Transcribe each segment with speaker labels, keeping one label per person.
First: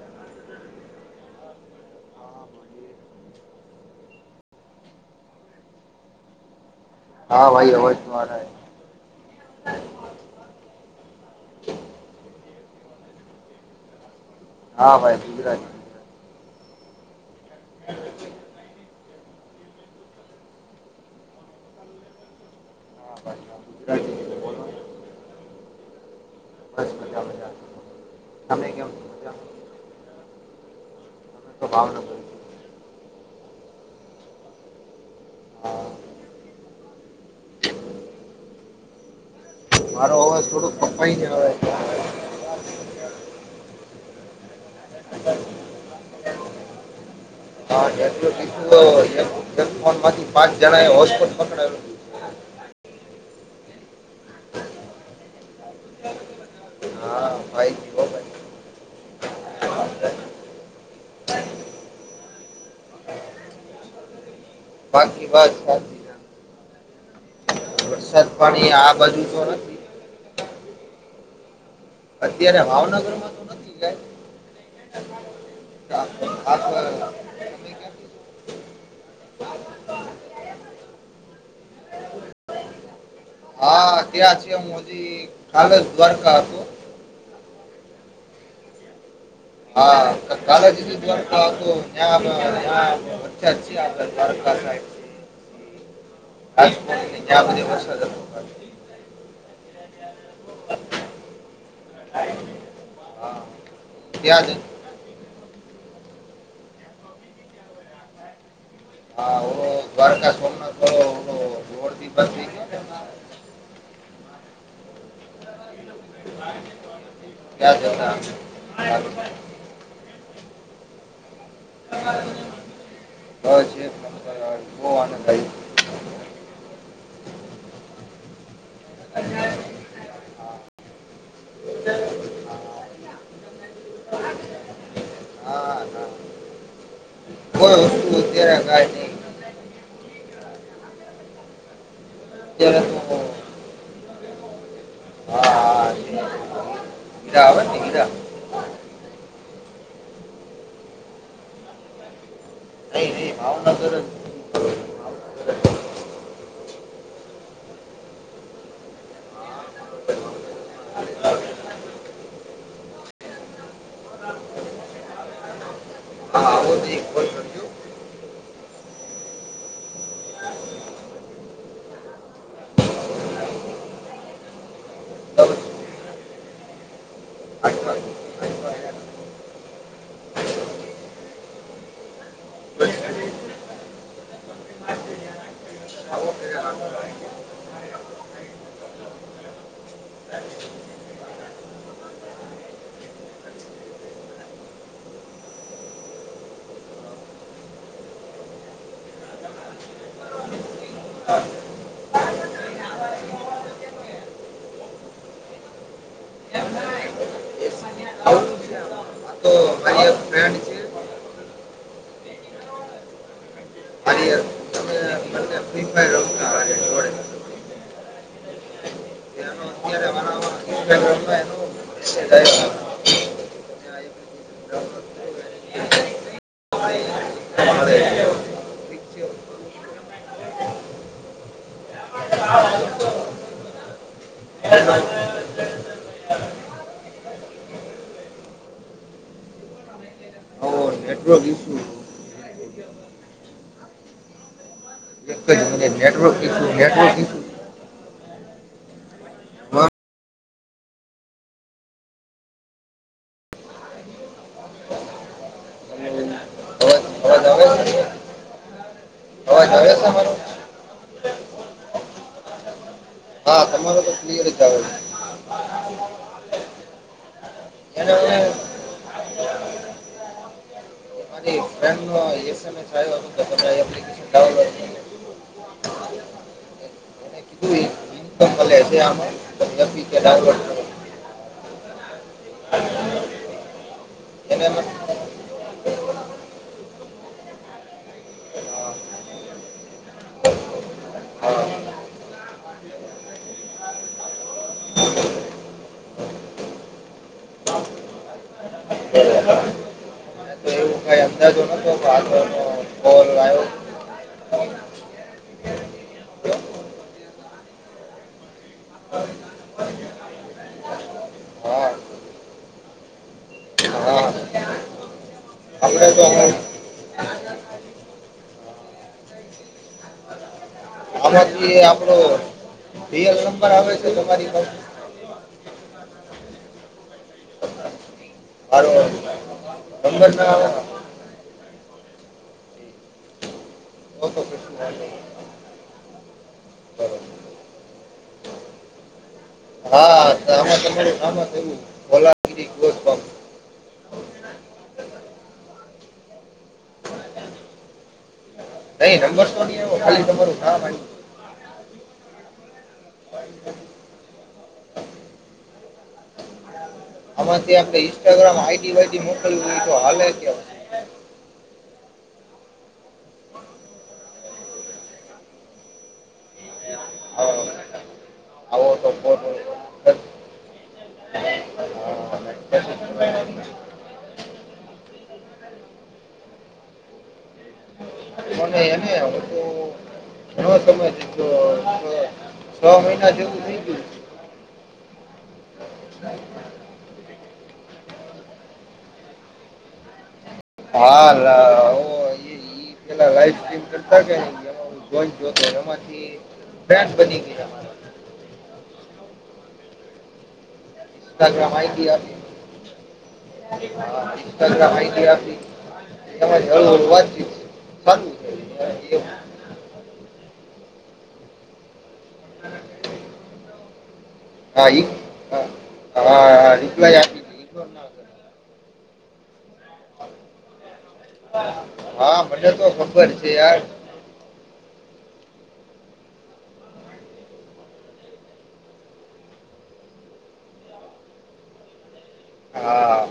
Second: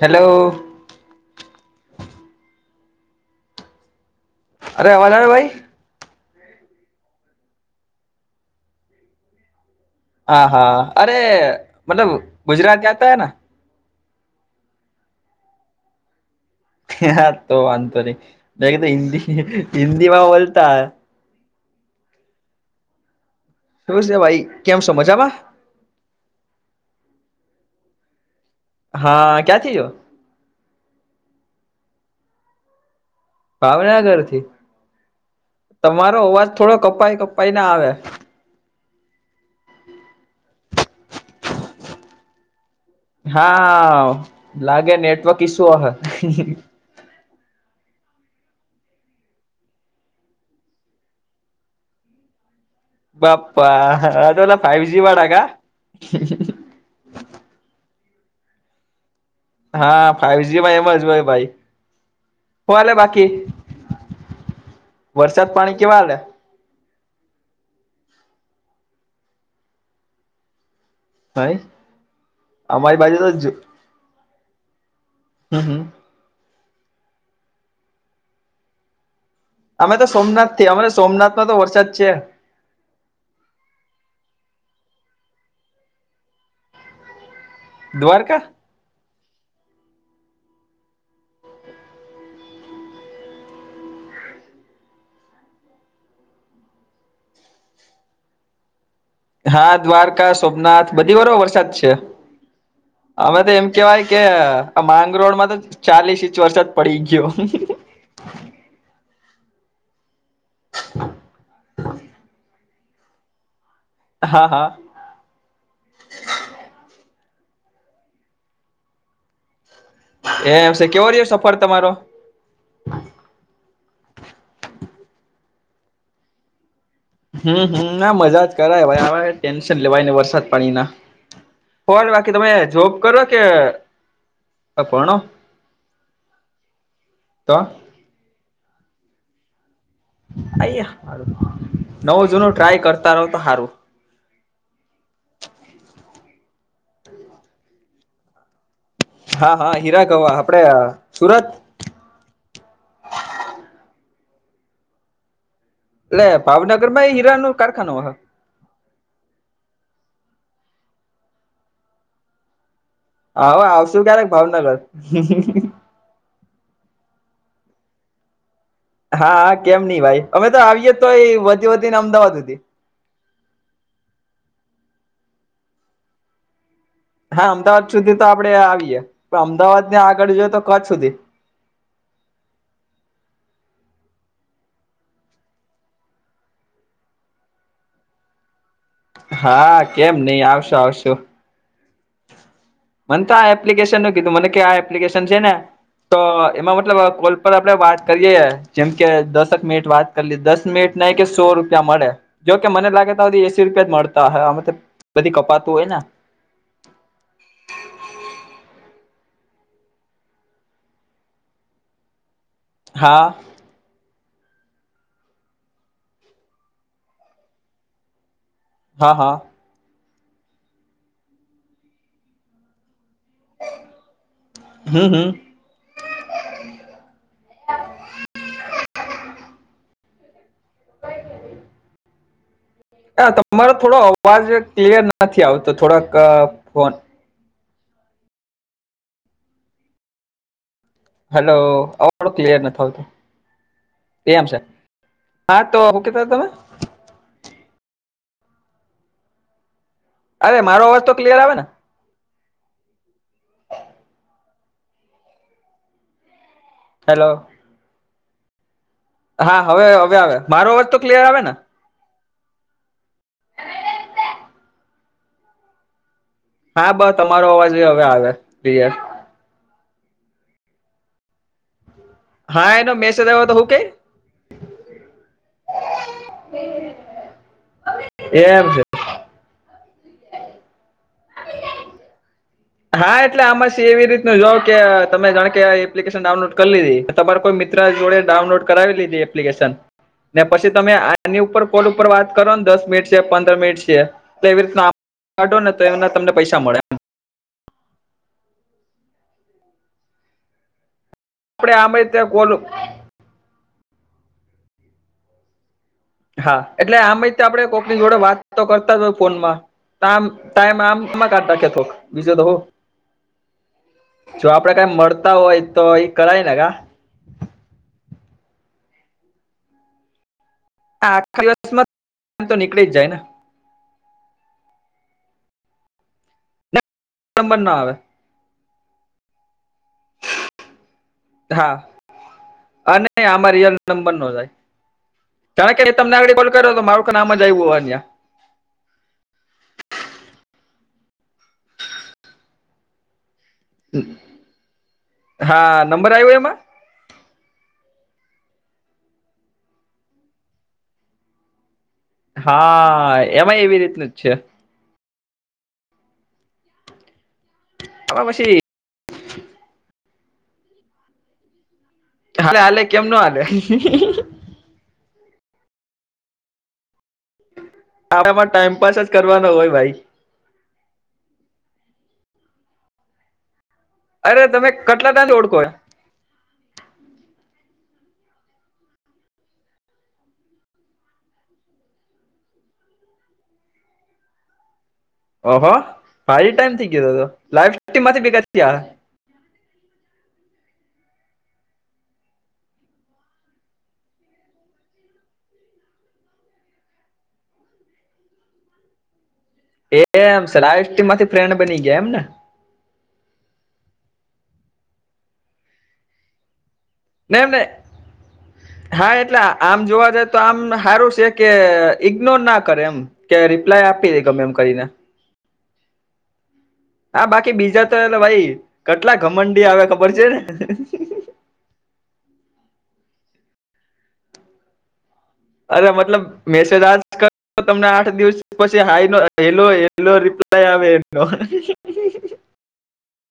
Speaker 1: Hello. અરે આવાજ આવે ભાઈ?
Speaker 2: હા ભાઈ અવાજ તમારા.
Speaker 1: હા હા અરે મતલબ ગુજરાત જાતા હે ના.
Speaker 2: હા ભાઈ ગુજરાત.
Speaker 1: હ તો વાંધતો નહી તો હિન્દી હિન્દી મા બોલતા.
Speaker 2: હા ભસ [unintelligible]
Speaker 1: શું છે ભાઈ કેમ છો મજામાં?
Speaker 2: બસ મજા મજા તમે કેમ. છો
Speaker 1: હા
Speaker 2: મજામાં
Speaker 1: ક્યાં
Speaker 2: અમે
Speaker 1: થી છો?
Speaker 2: તો ભાવનગર
Speaker 1: ભાવનગર થી
Speaker 2: હા
Speaker 1: તમારો અવાજ થોડો કપાઈ કપાઈ ના આવે.
Speaker 2: મારો અવાજ થોડોક કપાઈ જ આવે.
Speaker 1: હા લાગે નેટવર્ક ઈસ્યુ હ.
Speaker 2: [unintelligible] ફોન માથી પાંચ જણા એ હોટસ્પોટ પકડાયો.
Speaker 1: બાપા અલા ફાઈવ જી બાડગ
Speaker 2: હા ભાઈ જ હો ભાઈ
Speaker 1: હા ફાઈવજીમાં એમજ હોય ભાઈ ફલે બાકી
Speaker 2: બાકી બસ
Speaker 1: વર્ષત પાણી
Speaker 2: શાંતિ
Speaker 1: કેવા
Speaker 2: છે
Speaker 1: હાલે.
Speaker 2: પણણી આ બાજુ તો.
Speaker 1: હ
Speaker 2: અત્યારે
Speaker 1: અમારી બાજુ
Speaker 2: ભાવનગરમાં
Speaker 1: તો
Speaker 2: નથી કાંઈ
Speaker 1: હમ હમ.
Speaker 2: [unintelligible]
Speaker 1: અમે તો સોમનાથ થી અમારે સોમનાથમાં તો વરસાદ છે.
Speaker 2: હા તે આ છે એ મોદી કલેજ દ્વારકા હત
Speaker 1: દ્વારકા.
Speaker 2: કાલેજી દ્વાર તો્યા્યા વચા આ દ્વારકા
Speaker 1: [inaudible]
Speaker 2: [unintelligible]
Speaker 1: હા દ્વારકા સોમનાથ બધી બરો વરસાદ છે
Speaker 2: હા
Speaker 1: અમે તો એમ કેવાય કે
Speaker 2: ત્યાં જ હતો.
Speaker 1: માંગરોળ માં તો ચાલીસ ઇંચ વરસાદ પડી ગયો.
Speaker 2: હ ઘર ક સુમના તો
Speaker 1: [inaudible]
Speaker 2: [inaudible]
Speaker 1: હા હા
Speaker 2: [inaudible] કયા જતા. [unintelligible]
Speaker 1: એમ છે કેવો ર સફર તમારો
Speaker 2: [unintelligible]
Speaker 1: હમ હમ ના મજા જ કરાય ટેન્શન લેવાય ને વરસાદ પાણી ના હો બાકી તમે જોબ કરો કે ભણો
Speaker 2: હા
Speaker 1: તો.
Speaker 2: તો અત્યારે કાય નહિ.
Speaker 1: આાર નવો જૂનું ટ્રાય કરતા રહો તો સારું
Speaker 2: હા હીરા [unintelligible]
Speaker 1: હા હા હીરા ગવા આપડે સુરત
Speaker 2: નહી ન ભાવનગર ભાવનગર
Speaker 1: એટલે ભાવનગર માં એ હીરા નો કારખાનો હ. હા આવશુ ક્યારેક ભાવનગર
Speaker 2: હા બધી એક પણજું
Speaker 1: હા કેમ નહિ ભાઈ અમે તો આવીય તો વધી વધી ને અમદાવાદ સુધી
Speaker 2: દઉં છું.
Speaker 1: હા અમદાવાદ
Speaker 2: આઠમાં
Speaker 1: સુધી તો આપડે
Speaker 2: આઠમાં
Speaker 1: આવીયએ
Speaker 2: હીરા.
Speaker 1: પણ અમદાવાદ ને આગળ જોઈએ તો કચ્છ સુધી.
Speaker 2: [unintelligible]
Speaker 1: હા કેમ નઈ આવશો આવશું. મને તો આ એપ્લિકેશન નું કીધું મને ક આ એપ્લિકેશન છે ને તો એમાં મતલબ કોલ પર આપડે વાત કરીય જેમ કે દસક મિનિટ વાત દસ મિનિટ નહી કે સો રૂપિયા મળે જોકે મને લાગેી એસી રૂપિયા જ મળતા હમ બધી કપાતું હોય ને
Speaker 2: આવું છે.
Speaker 1: [inaudible]
Speaker 2: આ તો મારી એક ફ્રેન્ડ છે
Speaker 1: હા.
Speaker 2: અરી અર તમને. એાઈ.
Speaker 1: હા હા.
Speaker 2: [unintelligible]
Speaker 1: હમ્મ હામ.
Speaker 2: કરી. મળે. [inaudible]
Speaker 1: હા તમારો થોડો અવાજ ક્લિયર નથી આવતો થોડાક ફોન
Speaker 2: આવો
Speaker 1: હલો આવડું ક્લિયર ના થો આવતું તેમ છે.
Speaker 2: એક
Speaker 1: હા
Speaker 2: જ
Speaker 1: તો
Speaker 2: મિનિટ
Speaker 1: હું કેતા
Speaker 2: નેટવર્ક
Speaker 1: તમે
Speaker 2: ઈસુ નેટવર્ક ઈસુ. હા
Speaker 1: અરે મારો અવાજ તો ક્લિયર આવે ને. હેલો.
Speaker 2: [unintelligible]
Speaker 1: હા હવે હવે આવે મારો અવાજ તો ક્લિયર આવે ને.
Speaker 2: હા તમારો તો ક્લિયર
Speaker 1: [inaudible]
Speaker 2: જ આવે
Speaker 1: હા બસ તમારો અવાજ
Speaker 2: છે
Speaker 1: હવે
Speaker 2: એને
Speaker 1: આવે
Speaker 2: મને
Speaker 1: ક્લિયર.
Speaker 2: મારી
Speaker 1: હા એનો મેસેજ આવ્યો તો હું
Speaker 2: [unintelligible] [unintelligible]
Speaker 1: કઈ
Speaker 2: એપ્લિકેશન ડાઉનલોડ કરી
Speaker 1: એમ છે.
Speaker 2: તે આમાં તમે એપીકે ડાઉનલોડ કરો
Speaker 1: [inaudible] હા એટલે આમાં છે એવી રીતનું જોવ
Speaker 2: એને
Speaker 1: કે
Speaker 2: મને
Speaker 1: તમે જાણ કે આ એપ્લિકેશન ડાઉનલોડ કરી લીધી. તમારે કોઈ મિત્ર જોડે ડાઉનલોડ
Speaker 2: હા,
Speaker 1: કરાવી લીધી એપ્લિકેશન. ને પછી તમે આની ઉપર
Speaker 2: હા,
Speaker 1: કોલ ઉપર વાત કરો ને દસ મિનિટ છે પંદર મિનિટ છે. તો એવી રીત ના કાઢો ને તો એને તમને પૈસા મળે આમ.
Speaker 2: [inaudible] તો એવું થાય [unintelligible]
Speaker 1: આપડે આમે ત્યાં ગોલું
Speaker 2: ઓ લો [unintelligible] [unintelligible]
Speaker 1: હા એટલે આમય આપડે કોકની જોડે વાત તો કરતા જ હોય ફોન માં. ટમા ટાઈમમાં આમમાં કાઢતા કે તો
Speaker 2: હા
Speaker 1: માં વિષય તો હો.
Speaker 2: હા
Speaker 1: જો આપડે કઈ મળતા હોય તો
Speaker 2: આપણે
Speaker 1: એઈ કરાય
Speaker 2: હું
Speaker 1: ને કા. આ આખા
Speaker 2: આપણે [unintelligible] યે
Speaker 1: દિવસમાં
Speaker 2: આપડોલ
Speaker 1: તો નીકળી જ જાય ને
Speaker 2: એ નંબર આવે છે તમારી ઉપર.
Speaker 1: નંબર ના આવે.
Speaker 2: નંબરના
Speaker 1: હા અને આમાં રયલ નંબર નો જાય.
Speaker 2: રહેલી
Speaker 1: કારણ કે તમને આઈડી કોલ કરો તો મારું કા નામ જ આવ્યું હોય ત્યાં.
Speaker 2: હા તમે તમારું નામ જ એવું [unintelligible]
Speaker 1: હામ હા નંબર આવ્યો એમાં.
Speaker 2: નહી નંબર તો નહીં આવ્યું ખાલી તમારુ નામ આવ્યું.
Speaker 1: હા એમાં એવી રીતનું જ છે.
Speaker 2: આમાંથી આપણે
Speaker 1: આમાં
Speaker 2: ઇન્સ્ટાગ્રામ
Speaker 1: પછી
Speaker 2: આઈડી વાઈડી મોકલવી હોય તો હાલે કે.
Speaker 1: હાલે હાલે કેમ નો હાલે [unintelligible]
Speaker 2: હા.
Speaker 1: આનામાં ટાઈમપાસ જ કરવાનો હોય ભાઈ. અરે તમે કટલા તને ઓળખો યા.
Speaker 2: મને એને આવડતું હણવા સમય તો. છ મહિના જેવું થઈ ગયું.
Speaker 1: ઓહો ભારી ટાઈમ થઈ ગયો હતો લાઈફ [unintelligible] માંથી બીગડતી હોય.
Speaker 2: હા લા ઓ ફતા ક કોઈ જો તોરો માંથી બેસ બની ગયા
Speaker 1: એમ સરી માંથી ફ્રેન્ડ બની ગયા એમ ને
Speaker 2: હ માહિતી આપી તમા હળ હળ
Speaker 1: ને
Speaker 2: વાતચી
Speaker 1: એમને હા એટલે આમ જોવા જાય તો આમ સારું છે કે ઈગ્નોર ના કરે એમ કે રિપ્લાય આપી દે ગમે એમ કરીને
Speaker 2: ઈ હા હા હા
Speaker 1: હા
Speaker 2: આપી
Speaker 1: બાકી
Speaker 2: તી
Speaker 1: બીજા
Speaker 2: ઇગ્નોર
Speaker 1: તો
Speaker 2: ના
Speaker 1: એ ભાઈ
Speaker 2: કરે
Speaker 1: કેટલા ઘમંડી આવે ખબર છે ને
Speaker 2: હા ભલે તો ખબર છે યાર
Speaker 1: અરે મતલબ મેસે દજ ક તમને આઠ દિવસ પછી હાઈ હેલો હેલો રિપ્લાય આવે
Speaker 2: હા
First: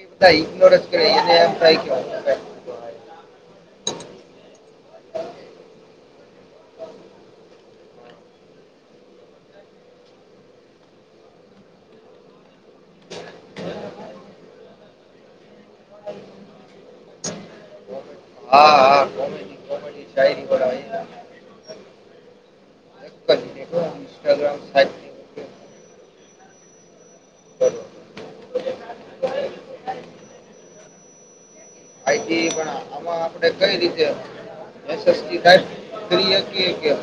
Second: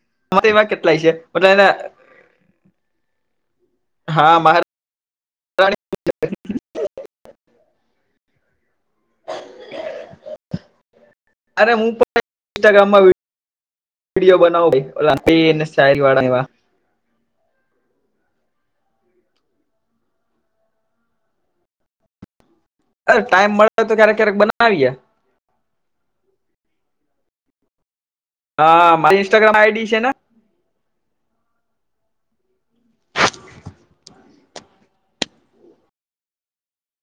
Speaker 2: એ બધા
Speaker 1: હ એમાં
Speaker 2: ઇગ્નોર જ
Speaker 1: કેટલાય
Speaker 2: કરે
Speaker 1: છે મટલે
Speaker 2: એમ
Speaker 1: એને
Speaker 2: થાય કે હું કાંઈ ખોટો આવ્યો.
Speaker 1: હા મહારા [inaudible] અરે હું પણ ટ ગામમાં વિડીયો બનાવો સ્ટાાઈલ વાળા એ
Speaker 2: હા હા ગાયર કરય
Speaker 1: અરે ટાઈમ મળે તો ક્યારેક ક્યારેક
Speaker 2: ઇન્સ્ટાગ્રામ
Speaker 1: બનાવીએ
Speaker 2: સાઇટનો ઉપયોગ કરવો
Speaker 1: હા મા ઇન્સ્ટાગ્રામ આઈડી છે ને
Speaker 2: આઈટી આમાં આપડે કઈ [inaudible]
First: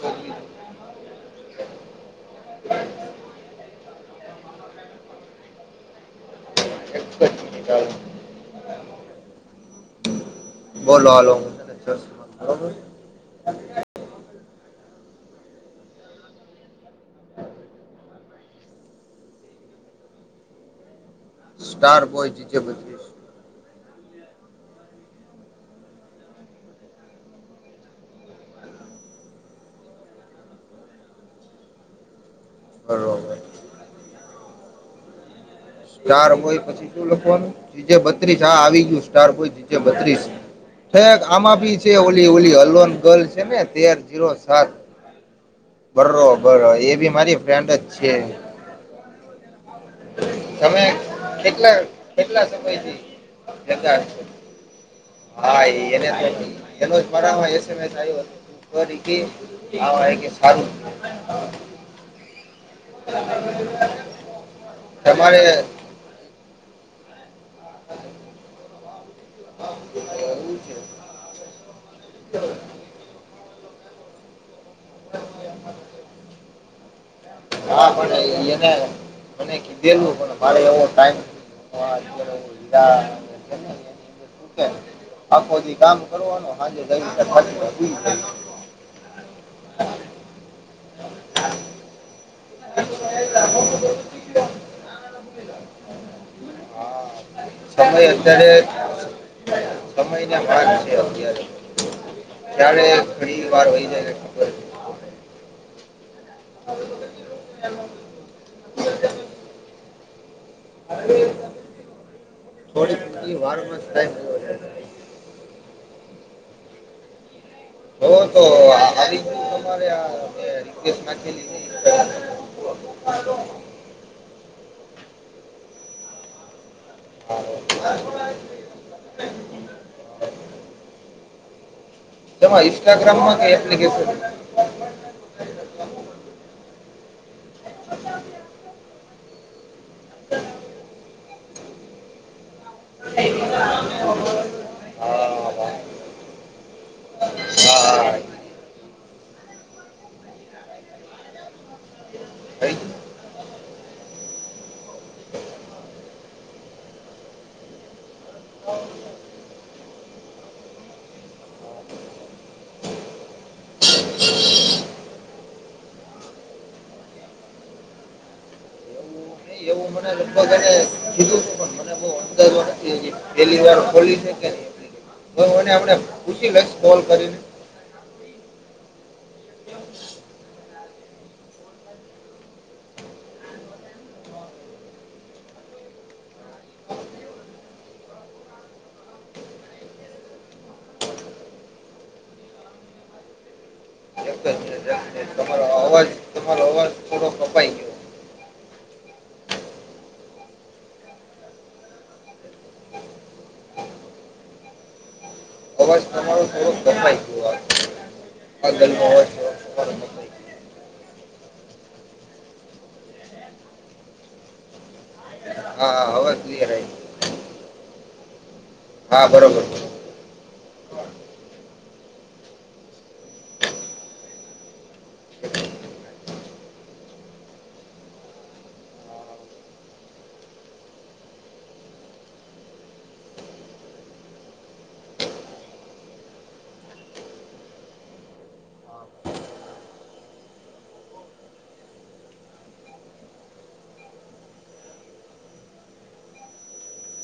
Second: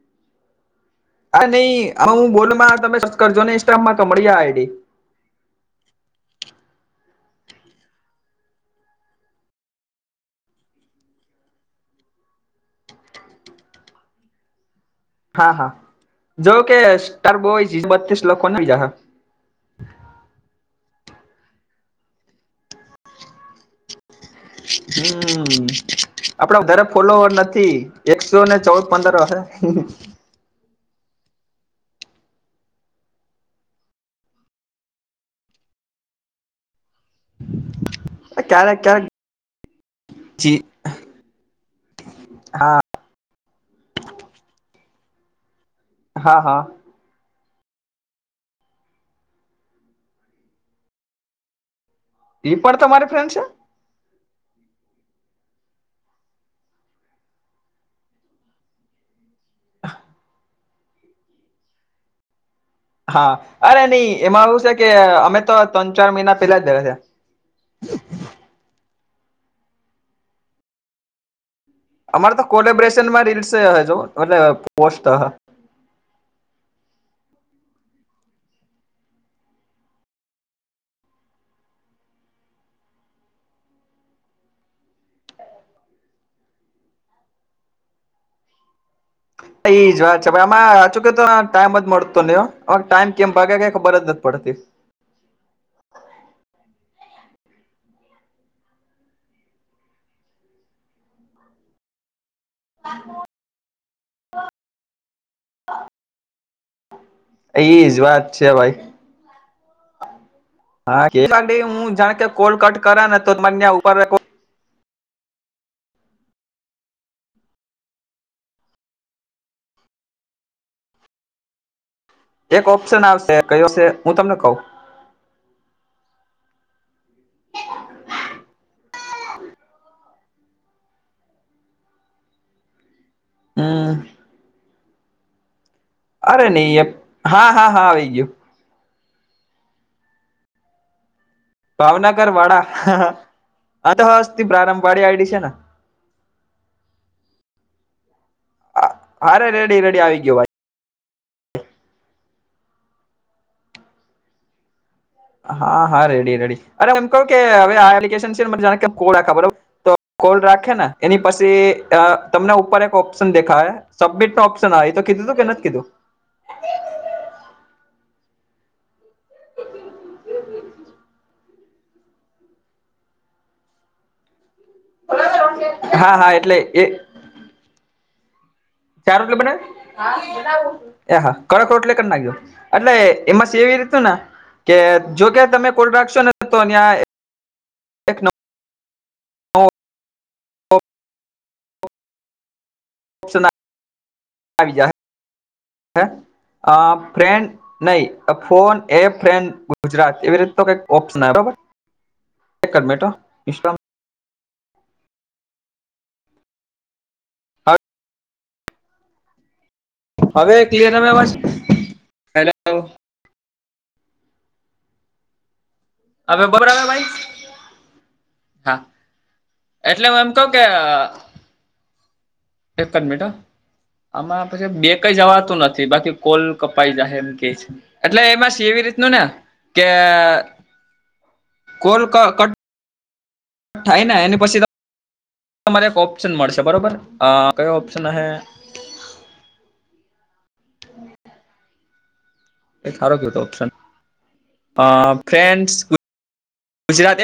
Speaker 2: બોલવી
Speaker 1: હા નઈ હ હું બોલ તમે કરજો ને ઇન્સ્ટામમાં કમડીી આ આઈડી
Speaker 2: ચ બોલો હાલો બરોબર
Speaker 1: હા હા જો કે સ્ટાર બોય બસ લખ બીજા
Speaker 2: સ્ટાર બોય જીજપ
Speaker 1: હમ આપડ વધારે ફોલોવર નથી એકસો ને ચૌદ પંદર વા
Speaker 2: કરો સ્ટાર હોય પછી શું લખવાનું જીજે બત્રીસ હા
Speaker 1: ક્યારેક
Speaker 2: આવી ગયું
Speaker 1: ક્યારેક
Speaker 2: સ્ટારયીજે બત્રીસ
Speaker 1: જી
Speaker 2: આમાં બી છે ઓલી ઓલી
Speaker 1: હા
Speaker 2: હલોન ગલ છે ને તે ીરો સાત બરો
Speaker 1: હા હા
Speaker 2: બરોર એ બી મારી ફ્રેન્ડ જ છે તમે કેટલા
Speaker 1: ઈ પડ તમારી ફ્રેન્ડ છે
Speaker 2: હાને તો એનોરા કર આવ આ સારું
Speaker 1: હા અરે નહી એમાં એું છે કે અમે
Speaker 2: તમારે
Speaker 1: તો ત્રણ ચાર મહિના પેલા જ ગયા છે
Speaker 2: હા એવું છે
Speaker 1: અમારે તો કોલેબરેશન માં રીલ્સ હ જો એટલે પોસ્ટ
Speaker 2: હા પણ એને મને કીધેલું પણ મારે એવો ટાઈમ [inaudible] આખો જે કામ કરવાનું સાંજે
Speaker 1: એ જ વાત છે, આમાં સાચુ કે તો ટાઈમ જ મળતો નહી ટાઈમ કેમ ભાગે કે ખબર જ ન પડતી.
Speaker 2: હા સમય અત્યારે સમયના ભાગ છે અત્યારે. ત્યારે ઘડી વાર હોય જાયને ખબર [inaudible]
Speaker 1: એજ વાત છે ભાઈ. હા હ જાણ કે કોલ કટ
Speaker 2: થોડી
Speaker 1: કરે ને તો
Speaker 2: ઘણી વારમાં જ
Speaker 1: ઉપર
Speaker 2: પૂરો થઈ [inaudible]
Speaker 1: એક ઓપ્શન આવશે કયો હશે હું તમને કઉં.
Speaker 2: [inaudible] એમાં ઇન્સ્ટાગ્રામમાં કે
Speaker 1: હમ
Speaker 2: એપ્લિકેશન
Speaker 1: અરે નહી હા, હા, હા આવી ગયું. ભાવનગર વાડા તો હસ્તી પ્રારંભવાડી આઈડી છે.
Speaker 2: હા વાહ. હા
Speaker 1: હા રેડી રેડી આવી ગયો ભાઈ.
Speaker 2: થઈ ગયું?
Speaker 1: હા હા રેડી રેડી અરે એમ કહું કે હવે [unintelligible] છે તો કોલ રાખે ને એની પછી તમને ઉપર એક ઓપ્શન દેખાહે. સબમિટ નો ઓપ્શન એ તો કીધું કે નથી કીધું?
Speaker 2: એવું નહીં એવું મને લગભગ હે ને. કીધું હતું પણ મને બહું અનદાજો નથી હજી. પેહેલી વાર ખોલી છે કે નહી એને આપણે
Speaker 1: હા હા
Speaker 2: પુછી
Speaker 1: એટલે
Speaker 2: લઈશ
Speaker 1: એ
Speaker 2: કોલ કરીને.
Speaker 1: [unintelligible] હા કડક રોટલી કરી નાખજો એટલે એમાં સ એવી રીતું ને કે જોકે તમે કોલ રાખશો ને તો [unintelligible] એક નવો ઓપ્શન
Speaker 2: તમારો અવાજ તમારો અવાજ
Speaker 1: આ
Speaker 2: થોડો
Speaker 1: ફ્રેડ
Speaker 2: કપાઈ ગયો
Speaker 1: નહી ફોન એ ફેન ગુજરાત એવી રીતે તો કઈક ઓપ્શન બરોબર. [unintelligible]
Speaker 2: અવાજ તમારો થોડુંક કપાઈ ગયો. [unintelligible] કપાઈ ગયો.
Speaker 1: હવે ક્લિયર આવે અવાજ હેલો.
Speaker 2: હા હા
Speaker 1: હવે બરાબર
Speaker 2: ક્લિયર
Speaker 1: આવે
Speaker 2: આવી
Speaker 1: ભાઈ, હા.
Speaker 2: હા બરોબર.
Speaker 1: એટલે હું એમ કહું કે એક જ મિનિટ હ. આમાં પછી બે કઈ જવાતું નથી બાકી કોલ કપાઈ જાય એમ કે છે. એટલે એમાં એવી રીતનું ને કે કોલ કટ થાય ને એની પછી તમારે એક ઓપ્શન મળશે બરોબર કયો ઓપ્શન હ. [unintelligible] ગુજરાતી